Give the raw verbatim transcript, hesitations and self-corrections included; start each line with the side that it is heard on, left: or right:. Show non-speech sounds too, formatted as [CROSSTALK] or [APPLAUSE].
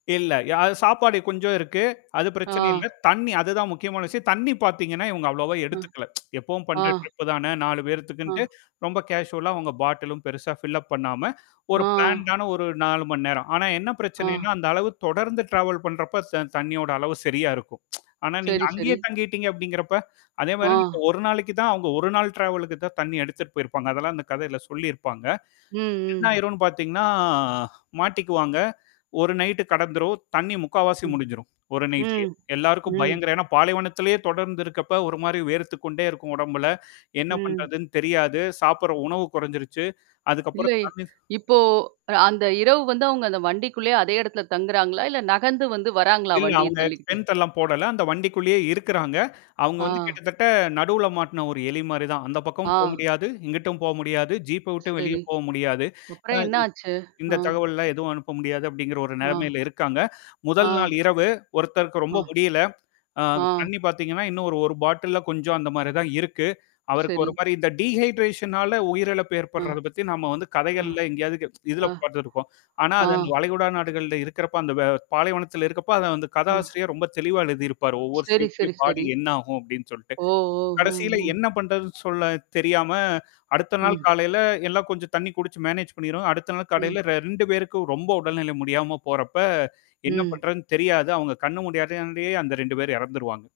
left: இல்ல, யா சாப்பாடு கொஞ்சம் இருக்கு. அது பிரச்சனை இல்ல.
right: ஆ.
left: தண்ணி, அது தான் முக்கியமான விஷயம். தண்ணி பார்த்தீங்கன்னா, இவங்க அவ்வளோவா
right: அ.
left: எடுத்துக்கல. [TSK] எப்பவும்
right: ஆ.
left: பண்றது தானே. நாலு
right: ஆ.
left: பேருத்துக்குன்ட்டு, ரொம்ப கேசுவலா உங்க பாட்டிலும் பெருசா ஃபில்லப் பண்ணாம ஒரு பிளாண்ட்
right: ஆ.
left: ஆன ஒரு நாலு மணி நேரம். ஆனா என்ன பிரச்சனைன்னா
right: ஆ.
left: அந்த அளவு தொடர்ந்து டிராவல் பண்றப்ப தண் தண்ணியோட அளவு சரியா இருக்கும். [TSK] ஆனா நீங்க
right: சரி, சரி.
left: அங்கேயே தங்கிட்டீங்க அப்படிங்கிறப்ப? அதே மாதிரி
right: ஆ.
left: ஒரு நாளைக்கு தான் அவங்க ஒரு நாள் டிராவலுக்கு தான் தண்ணி எடுத்துட்டு போயிருப்பாங்க. அதெல்லாம் அந்தக் கதையில சொல்லியிருப்பாங்க.
right: ம்.
left: என்ன
right: ம்.
left: ஆயிருன்னு பாத்தீங்கன்னா மாட்டிக்குவாங்க. ஒரு நைட் கடந்துரும். தண்ணி முக்காவாசி
right: ம்.
left: முடிஞ்சிரும். ஒரு நைட்லேயே.
right: ம்.
left: எல்லாருக்கும்
right: ம்.
left: பயங்கர, ஏன்னா பாலைவனத்திலேயே தொடர்ந்து இருக்கிறப்ப, ஒரு மாதிரி வேர்த்துக்கொண்டே இருக்கும் ஒடம்புல. என்ன
right: ம்.
left: பண்றதுன்னு தெரியாது. சாப்பிட்ற உணவு குறைஞ்சிருச்சு.
right: இல்ல,
left: அதுக்கப்புறம் தண்ணி
right: இப்போ அந்த இரவு வந்து அவங்க அந்த வண்டிக்குள்ளயே அதே இடத்துல தங்குறாங்களா? இல்ல நகர்ந்து வந்து வராங்களா
left: இல்ல
right: வண்டிய
left: அவங்க
right: தள்ளிக்கிட்டு?
left: டெண்ட் எல்லாம் போடல. அந்த வண்டிக்குள்ளேயே இருக்குறாங்க. அவங்க வந்து
right: ஆ.
left: கிட்டத்தட்ட நடுவுல மாட்டுன ஒரு எலி மாரி தான். அந்தப் பக்கம் போக
right: ஆ.
left: முடியாது. இங்கிட்டும் போக முடியாது. ஜீப் விட்டு வெளிய
right: சரி.
left: போக முடியாது. அ,
right: அப்புறம் என்ன
left: இ
right: ஆச்சு? ஆ.
left: இந்தத் தகவல்லாம் எதுவும் அனுப்ப முடியாது அப்படிங்கிற ஒரு
right: ஆ.
left: நிலைமையில இருக்காங்க. முதல்
right: ஆ.
left: நாள் இரவு ஒருத்தருக்கு ரொம்ப
right: ஆ.
left: முடியல. அ
right: ஆ.
left: தண்ணி பார்த்தீங்கன்னா இன்னொரு ஒரு பாட்டில்ல கொஞ்சம் அந்த மாரி தான் இருக்கு. அவருக்கு
right: சரி.
left: ஒரு மாரி இந்த டிஹைட்ரேஷனால உயிரிழப்பு
right: ஆ.
left: ஏற்பட்றது பத்தி நாம வந்து
right: ஆ.
left: கதைகள்ல எங்கேயாவது கே [TSK] இதுல
right: ஆ.
left: பாத்துருப்போம். ஆனா அது அந்த
right: ஆ.
left: வளைகுடா நாடுகளில் இருக்கிறப்ப, அந்த வெ பாலைவனத்துல இருக்கப்ப
right: ஆ.
left: கதாசிரியர் ரொம்ப தெளிவா எழுதியிருப்பாரு ஒவ்வொரு
right: சரி,
left: சீனுமே
right: சரி,
left: பாடி
right: சரி.
left: என்ன ஆகும் அப்படின்னு சொல்லிட்டு.
right: ஓ, ஓ. ம்,
left: கடைசியில
right: ம்.
left: என்ன பண்றது சொல்ல தெரியாம, அடுத்த நாள்
right: ம்.
left: காலைல எல்லாம் கொஞ்சம் தண்ணி குடிச்சு மேனேஜ் பண்ணிருவாங்க. அடுத்த நாள்
right: ம்.
left: கலைல ரெண்டு பேருக்கு ரொம்ப உடல்நிலை முடியாம போறப்ப, என்ன
right: ம்.
left: பண்றதுன்னு தெரியாது. அவங்க கண்ணு மூடியவுடனேயே அந்த ரெண்டு பேர் இறந்துருவாங்க.